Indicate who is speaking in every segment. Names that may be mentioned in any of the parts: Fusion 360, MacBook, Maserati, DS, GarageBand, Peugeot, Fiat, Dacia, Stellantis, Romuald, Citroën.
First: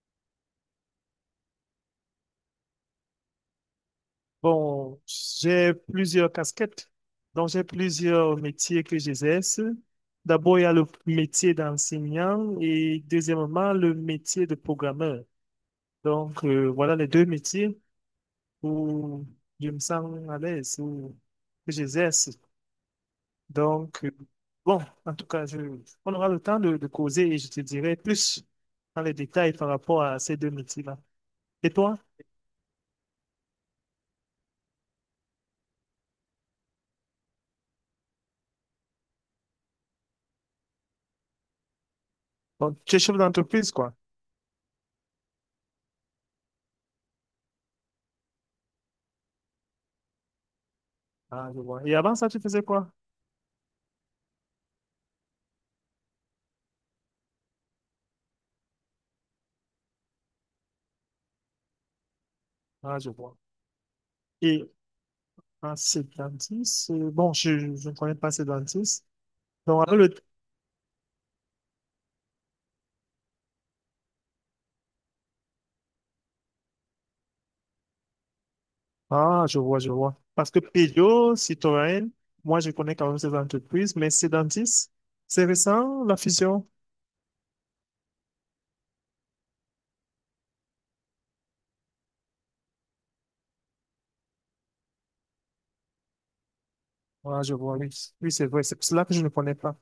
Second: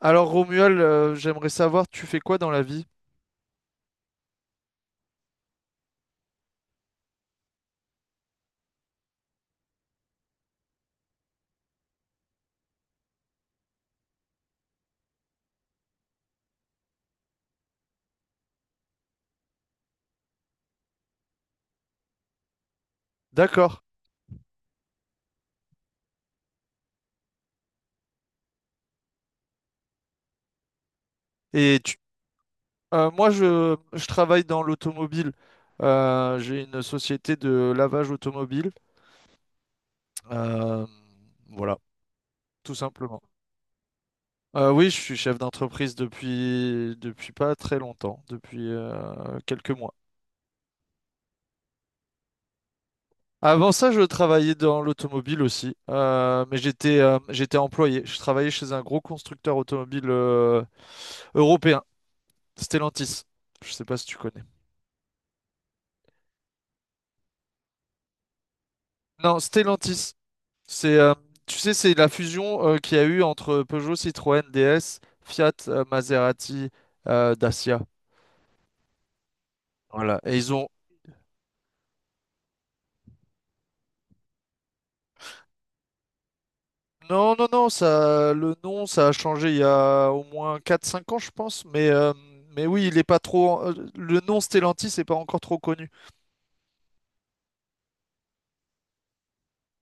Speaker 1: Alors Romuald, j'aimerais savoir, tu fais quoi dans la vie?
Speaker 2: Bon, j'ai plusieurs casquettes, donc j'ai plusieurs métiers que j'exerce. D'abord, il y a le métier d'enseignant et deuxièmement, le métier de programmeur. Donc, voilà les deux métiers où je me sens à l'aise, où que j'exerce.
Speaker 1: D'accord.
Speaker 2: Donc, bon, en tout cas, on aura le temps de causer et je te dirai plus dans les détails par rapport à ces deux métiers-là. Et
Speaker 1: Et tu-
Speaker 2: toi?
Speaker 1: moi, je travaille dans l'automobile. J'ai une société de lavage automobile. Euh, voilà, tout
Speaker 2: Bon, tu es chef
Speaker 1: simplement.
Speaker 2: d'entreprise, quoi.
Speaker 1: Oui, je suis chef d'entreprise depuis pas très longtemps, depuis quelques mois.
Speaker 2: Ah, je vois. Et avant ça, tu faisais quoi?
Speaker 1: Avant ça, je travaillais dans l'automobile aussi, mais j'étais employé. Je travaillais chez un gros constructeur automobile européen,
Speaker 2: Ah, je
Speaker 1: Stellantis.
Speaker 2: vois.
Speaker 1: Je sais pas si tu connais.
Speaker 2: Et un dentiste, bon, je ne connais pas ces dentistes.
Speaker 1: Non,
Speaker 2: Donc, avec
Speaker 1: Stellantis.
Speaker 2: le
Speaker 1: C'est, tu sais, c'est la fusion qu'il y a eu entre Peugeot, Citroën, DS, Fiat, Maserati, Dacia.
Speaker 2: Ah, je vois, je
Speaker 1: Voilà.
Speaker 2: vois.
Speaker 1: Et
Speaker 2: Parce
Speaker 1: ils
Speaker 2: que
Speaker 1: ont.
Speaker 2: Peugeot, Citroën, moi, je connais quand même ces entreprises, mais ces dentistes, c'est récent, la fusion.
Speaker 1: Non, non, non, ça, le nom, ça a changé il y a au moins quatre cinq ans, je pense. Mais oui, il est pas trop. Le nom Stellantis n'est pas encore trop connu.
Speaker 2: Ah, je vois, oui. Oui, c'est vrai, c'est pour cela que je ne connais pas.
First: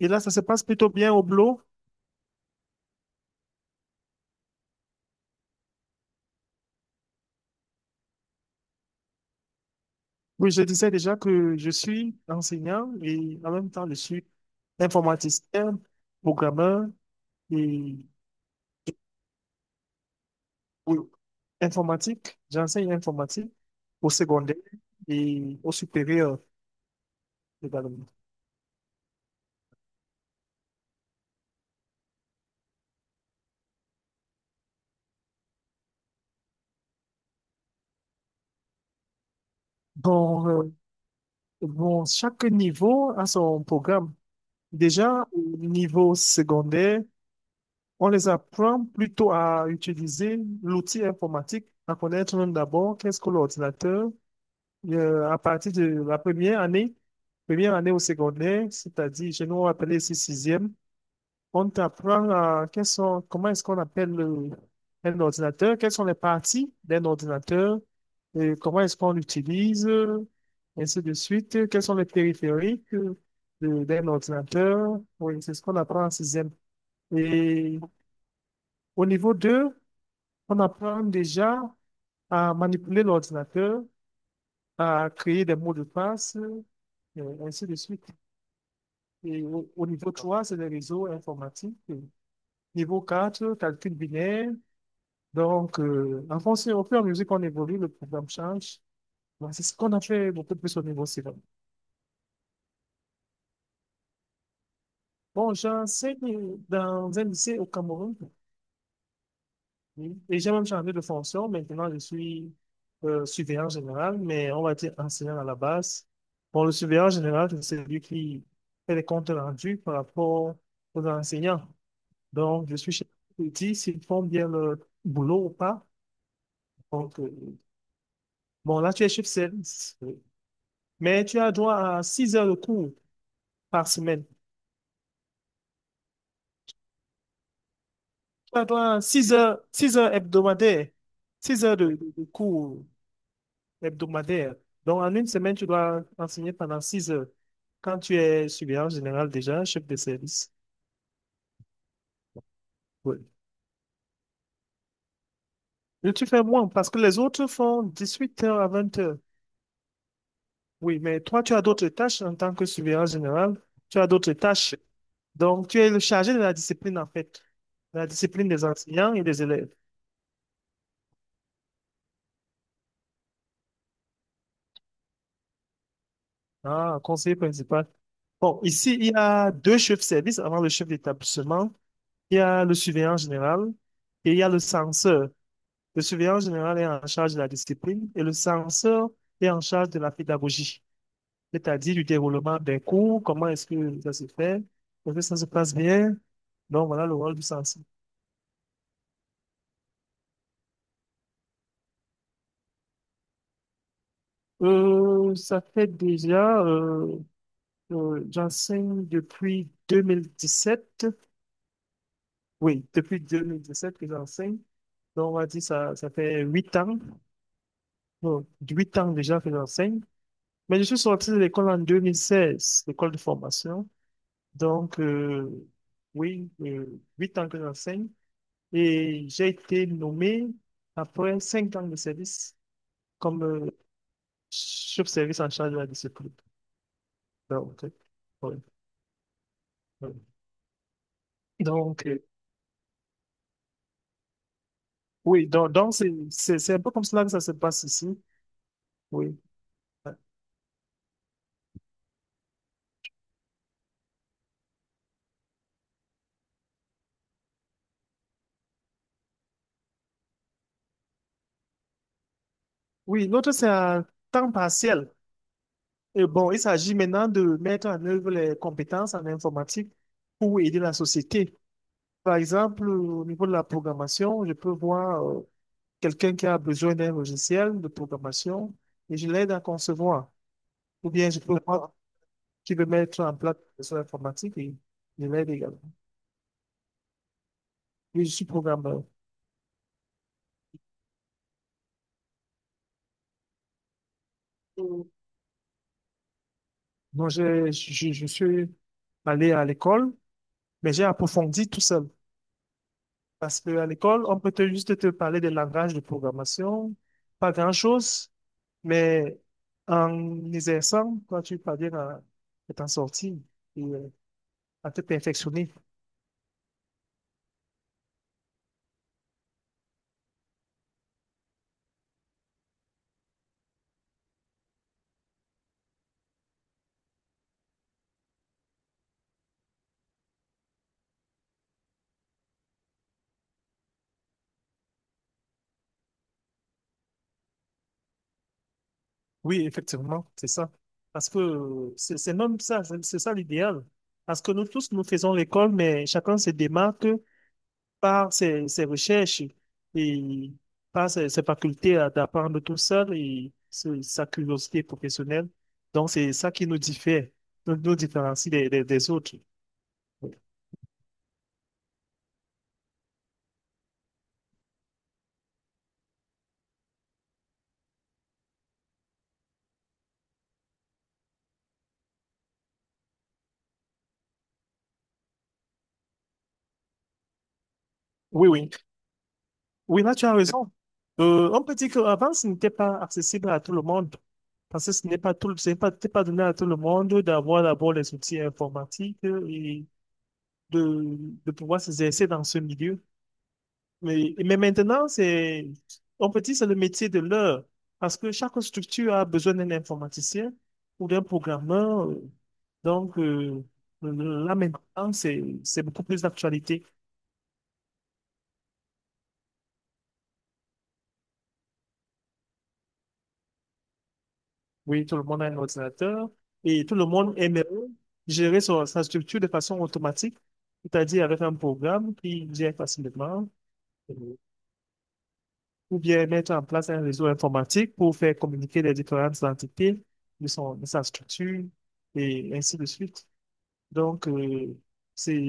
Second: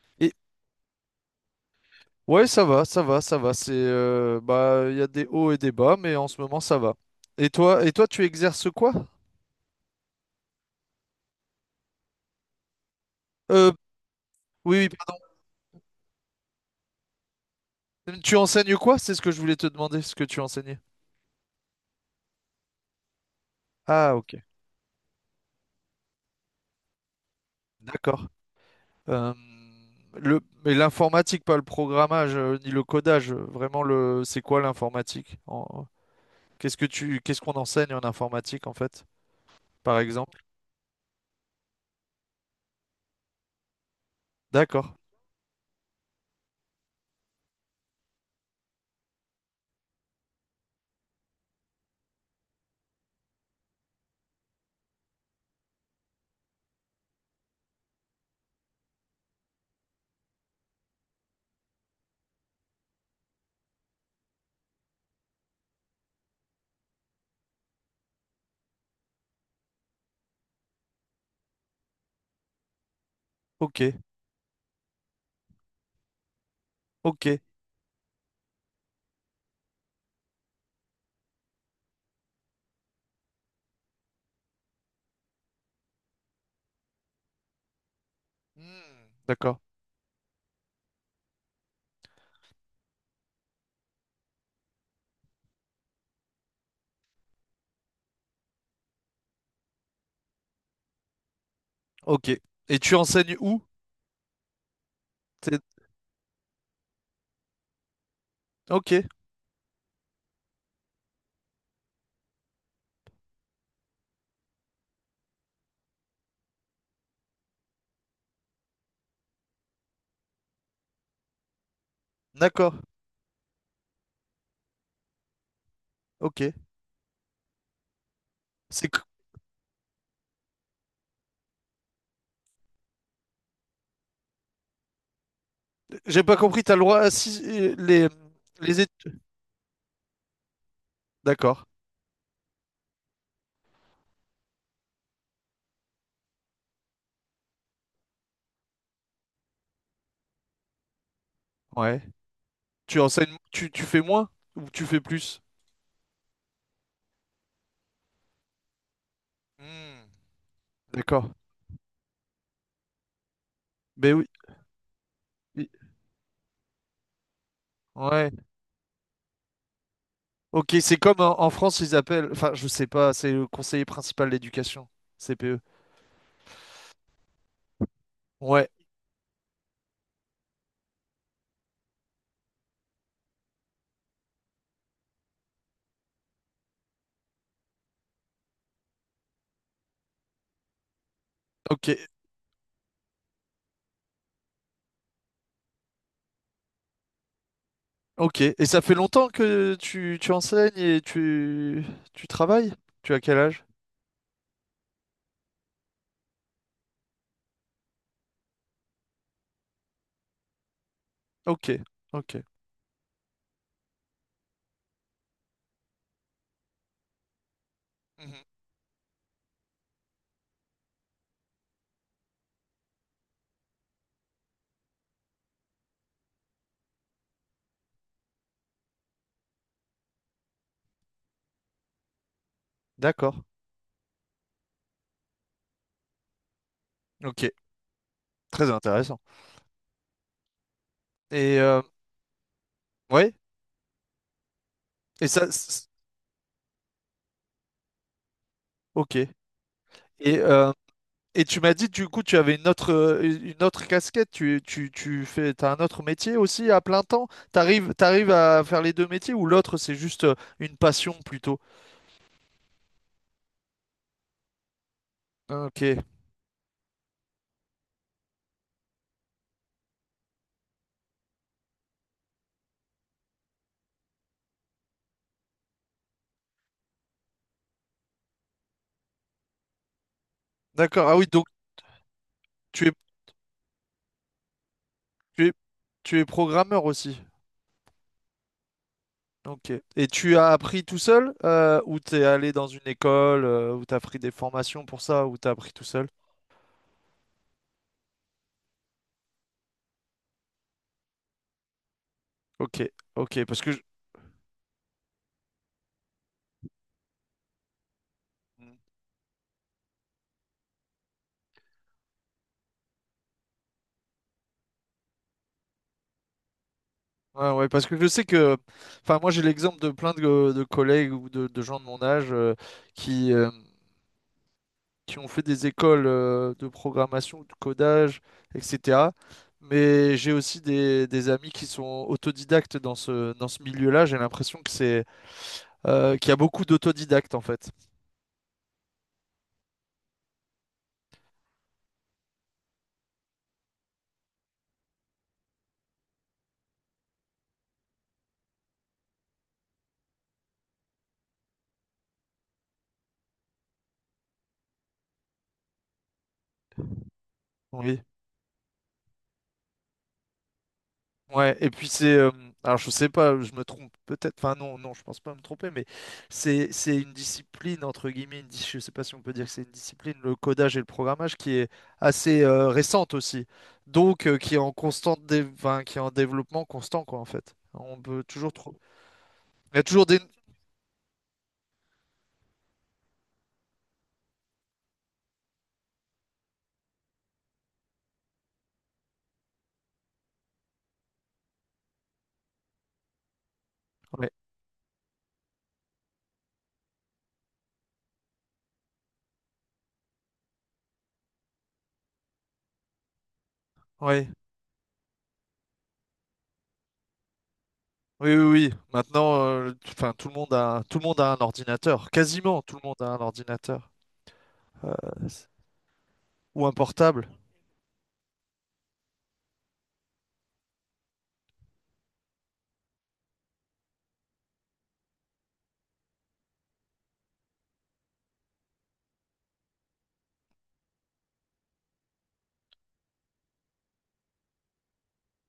Speaker 2: Et là, ça
Speaker 1: Et
Speaker 2: se passe plutôt bien au boulot.
Speaker 1: ouais, ça va, ça va, ça va. C'est, bah, il y a des hauts et des bas, mais en ce moment, ça va. Et toi, tu exerces quoi?
Speaker 2: Oui, je disais déjà que je suis enseignant et en même
Speaker 1: Euh,
Speaker 2: temps, je suis
Speaker 1: oui, oui.
Speaker 2: informaticien, programmeur et
Speaker 1: Tu enseignes quoi? C'est ce que je voulais te demander, ce que tu enseignais.
Speaker 2: oui. Informatique, j'enseigne informatique au
Speaker 1: Ah, ok,
Speaker 2: secondaire et au supérieur également.
Speaker 1: d'accord. Euh, mais l'informatique, pas le programmage, ni le codage, vraiment le, c'est quoi l'informatique? Qu'est-ce qu'on enseigne en informatique, en fait, par exemple?
Speaker 2: Bon, chaque niveau a son programme.
Speaker 1: D'accord,
Speaker 2: Déjà, au niveau secondaire, on les apprend plutôt à utiliser l'outil informatique, à connaître d'abord qu'est-ce que l'ordinateur à partir de la première année au secondaire, c'est-à-dire, chez nous, appelé ici sixième. On t'apprend quels sont, comment est-ce qu'on appelle un ordinateur, quelles sont les parties d'un ordinateur, et comment est-ce qu'on l'utilise, ainsi de suite, quels sont les périphériques
Speaker 1: ok,
Speaker 2: d'un ordinateur. Oui, c'est ce qu'on apprend en sixième.
Speaker 1: ok.
Speaker 2: Et au niveau 2, on apprend déjà à manipuler l'ordinateur, à créer des mots de passe, ainsi de suite.
Speaker 1: Hmm,
Speaker 2: Et
Speaker 1: d'accord,
Speaker 2: au niveau 3, c'est les réseaux informatiques. Niveau 4, calcul binaire. Donc, en fonction, au fur et à mesure qu'on évolue, le programme change. Bon, c'est ce qu'on a fait beaucoup plus au niveau civil.
Speaker 1: ok. Et tu enseignes où?
Speaker 2: Bon,
Speaker 1: T'es-
Speaker 2: j'enseigne dans un lycée au Cameroun,
Speaker 1: Ok,
Speaker 2: oui, et j'ai même changé de fonction. Maintenant, je suis surveillant général, mais on va dire enseignant à la base. Bon, le surveillant général, c'est celui qui fait les comptes rendus par rapport aux enseignants. Donc, je
Speaker 1: d'accord,
Speaker 2: suis chef qui dit s'ils font bien leur boulot ou pas.
Speaker 1: ok.
Speaker 2: Donc, bon,
Speaker 1: C'est,
Speaker 2: là,
Speaker 1: que-
Speaker 2: tu es chef service, oui. Mais tu as droit à 6 heures de cours par semaine.
Speaker 1: j'ai pas compris, t'as le droit à les,
Speaker 2: Ça
Speaker 1: les
Speaker 2: doit
Speaker 1: études.
Speaker 2: 6 heures hebdomadaires,
Speaker 1: D'accord,
Speaker 2: 6 heures de cours hebdomadaires. Donc, en une semaine, tu dois enseigner pendant 6 heures. Quand tu es surveillant général déjà, chef de service.
Speaker 1: ouais. Tu
Speaker 2: Oui.
Speaker 1: enseignes, tu fais moins ou tu fais plus?
Speaker 2: Et tu fais moins parce que les autres font 18 heures à 20 heures.
Speaker 1: Hmm,
Speaker 2: Oui, mais
Speaker 1: d'accord.
Speaker 2: toi, tu as d'autres tâches en tant que surveillant général. Tu as
Speaker 1: Ben oui.
Speaker 2: d'autres tâches.
Speaker 1: Oui.
Speaker 2: Donc, tu es le chargé de la discipline, en fait. La
Speaker 1: Ouais.
Speaker 2: discipline des enseignants et des élèves.
Speaker 1: Ok, c'est comme en France, ils appellent, enfin, je sais pas, c'est le conseiller principal d'éducation, CPE.
Speaker 2: Ah, conseiller principal. Bon,
Speaker 1: Ouais,
Speaker 2: ici, il y a deux chefs de service avant le chef d'établissement. Il y a le surveillant général et il y a le censeur. Le surveillant général est en charge de la discipline et le censeur est en charge de la pédagogie,
Speaker 1: ok,
Speaker 2: c'est-à-dire du déroulement des cours, comment est-ce que ça se fait, est-ce que ça se passe bien. Donc, voilà le rôle du censeur.
Speaker 1: ok. Et ça fait longtemps que tu enseignes et tu travailles? Tu as quel âge?
Speaker 2: Ça fait j'enseigne depuis sept.
Speaker 1: Ok, ok.
Speaker 2: Oui, depuis 2017 que j'enseigne. Donc, on va dire ça fait huit ans.
Speaker 1: Mhm.
Speaker 2: Bon, huit ans déjà que j'enseigne. Mais je suis sorti de l'école en 2016, l'école de formation. Donc, oui, euh, huit ans que j'enseigne. Et j'ai été nommé après cinq ans de service comme
Speaker 1: D'accord.
Speaker 2: chef-service en charge de la discipline.
Speaker 1: Ok,
Speaker 2: Donc, oui,
Speaker 1: très intéressant.
Speaker 2: oui.
Speaker 1: Et
Speaker 2: Donc,
Speaker 1: ouais, et
Speaker 2: oui,
Speaker 1: ça, c-
Speaker 2: donc c'est un peu comme cela que ça se passe ici.
Speaker 1: ok.
Speaker 2: Oui.
Speaker 1: Et euh, Et tu m'as dit, du coup, tu avais une autre casquette, t'as un autre métier aussi à plein temps? T'arrives à faire les deux métiers ou l'autre, c'est juste une passion plutôt?
Speaker 2: Oui, l'autre, c'est à temps partiel.
Speaker 1: Ok,
Speaker 2: Et bon, il s'agit maintenant de mettre en œuvre les compétences en informatique pour aider la société. Par exemple, au niveau de la programmation, je peux voir quelqu'un qui a besoin d'un logiciel de programmation et je l'aide à concevoir.
Speaker 1: d'accord.
Speaker 2: Ou
Speaker 1: Ah oui,
Speaker 2: bien je
Speaker 1: donc
Speaker 2: peux voir qui
Speaker 1: tu
Speaker 2: veut
Speaker 1: es,
Speaker 2: mettre en place des solution informatiques et je
Speaker 1: tu
Speaker 2: l'aide
Speaker 1: es,
Speaker 2: également.
Speaker 1: tu es programmeur aussi.
Speaker 2: Oui, je suis programmeur.
Speaker 1: Ok. Et tu as appris tout seul ou t'es allé dans une école ou t'as pris des formations pour
Speaker 2: Mm.
Speaker 1: ça ou t'as appris tout seul?
Speaker 2: Je suis allé à l'école, mais j'ai approfondi tout seul.
Speaker 1: Ok, ok, parce
Speaker 2: Parce
Speaker 1: que
Speaker 2: qu'à l'école, on peut juste te parler des langages de programmation, pas grand-chose,
Speaker 1: je-
Speaker 2: mais en exerçant, toi, tu parviens à t'en sortir et à te perfectionner.
Speaker 1: Ouais, ouais, parce que je sais que, enfin, moi j'ai l'exemple de plein de collègues ou de gens de mon âge qui, euh, qui ont fait des écoles de programmation, ou de codage, etc. Mais j'ai aussi des amis qui sont autodidactes dans ce milieu-là. J'ai l'impression qu'il y a beaucoup d'autodidactes en fait.
Speaker 2: Oui, effectivement, c'est ça. Parce que c'est même ça, c'est ça l'idéal. Parce que nous tous, nous faisons l'école, mais chacun se démarque par ses recherches et par ses facultés d'apprendre tout seul et sa curiosité professionnelle. Donc, c'est ça qui nous diffère, nous
Speaker 1: Oui.
Speaker 2: différencie des, des autres.
Speaker 1: Ouais, et puis c'est alors je sais pas, je me trompe peut-être, enfin non, non, je pense pas me tromper, mais c'est une discipline entre guillemets, je sais pas si on peut dire que c'est une discipline, le codage et le programmage qui est assez récente aussi. Donc qui est enfin, qui est en développement constant quoi en fait. On peut
Speaker 2: Oui,
Speaker 1: toujours
Speaker 2: oui.
Speaker 1: trouver. Il y a
Speaker 2: Oui,
Speaker 1: toujours
Speaker 2: là,
Speaker 1: des.
Speaker 2: tu as raison. On peut dire qu'avant, ce n'était pas accessible à tout le monde. Parce que ce n'est pas tout, ce n'est pas, c'était pas donné à tout le monde d'avoir d'abord les outils informatiques et de, de pouvoir s'exercer dans ce milieu.
Speaker 1: Ouais,
Speaker 2: Mais maintenant, on peut dire que c'est le métier de l'heure. Parce que chaque structure a besoin d'un informaticien ou d'un programmeur. Donc,
Speaker 1: ouais,
Speaker 2: là maintenant, c'est beaucoup plus d'actualité.
Speaker 1: oui, oui, oui. Maintenant, enfin, tout le monde a un ordinateur. Quasiment tout le monde a un ordinateur.
Speaker 2: Oui,
Speaker 1: Euh,
Speaker 2: tout le monde a
Speaker 1: c'est-
Speaker 2: un ordinateur
Speaker 1: Ou un
Speaker 2: et tout le
Speaker 1: portable.
Speaker 2: monde aime gérer sa structure de façon automatique, c'est-à-dire avec un programme qui gère facilement, euh, ou bien mettre en place un réseau informatique pour faire communiquer les différentes entités de de sa structure et ainsi de suite. Donc, c'est,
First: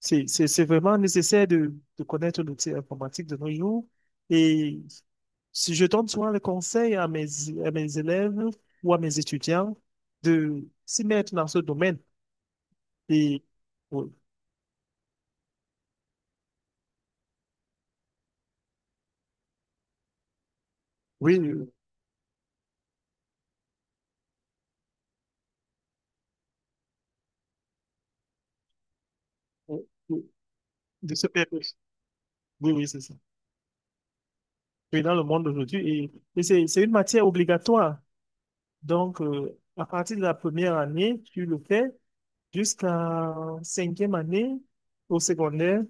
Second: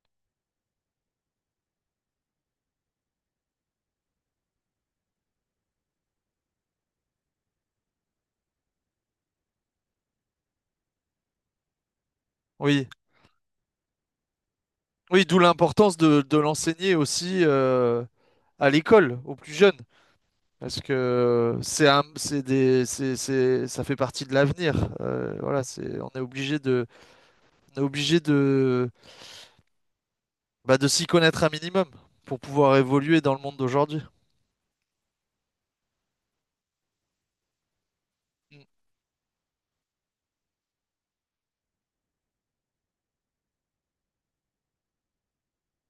Speaker 2: c'est c'est vraiment nécessaire de connaître l'outil informatique de nos jours. Et si je donne souvent le conseil à à mes élèves ou à mes étudiants de s'y mettre dans ce domaine.
Speaker 1: Oui.
Speaker 2: Et oui,
Speaker 1: Oui, d'où l'importance de l'enseigner aussi à l'école, aux plus jeunes, parce
Speaker 2: oui,
Speaker 1: que c'est un- c'est des, c'est- ça fait partie de l'avenir. Voilà, on est obligé de,
Speaker 2: oui, oui,
Speaker 1: bah, de s'y
Speaker 2: de se
Speaker 1: connaître
Speaker 2: faire.
Speaker 1: un minimum pour
Speaker 2: Oui,
Speaker 1: pouvoir
Speaker 2: oui, c'est ça.
Speaker 1: évoluer dans le monde d'aujourd'hui.
Speaker 2: Oui, dans le monde d'aujourd'hui. Et c'est une matière obligatoire.
Speaker 1: Mm.
Speaker 2: Donc, à partir de la première année, tu le fais jusqu'à cinquième année au secondaire.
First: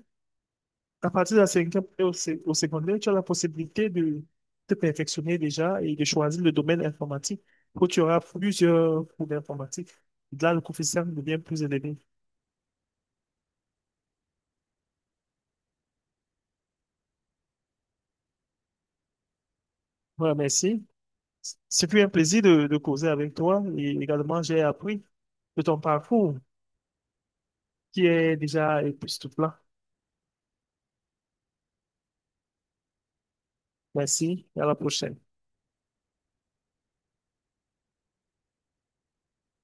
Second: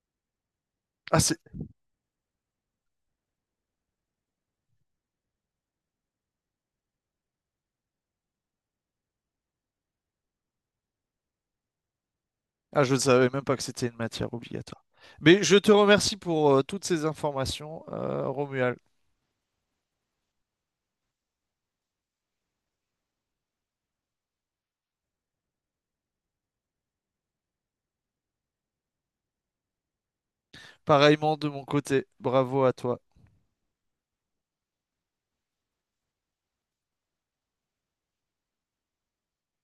Speaker 2: À
Speaker 1: Ah, c'est,
Speaker 2: partir de la cinquième année au secondaire, tu as la possibilité de te perfectionner déjà et de choisir le domaine informatique où tu auras plusieurs cours d'informatique. Là, le coefficient devient plus élevé.
Speaker 1: ah, je ne savais même pas que c'était une matière obligatoire. Mais je te remercie pour toutes ces informations, Romuald.
Speaker 2: Voilà, merci. C'est plus un plaisir de causer avec toi et également j'ai appris de ton parcours qui est déjà époustouflant.
Speaker 1: Pareillement de mon côté, bravo à toi.
Speaker 2: Merci et à la prochaine.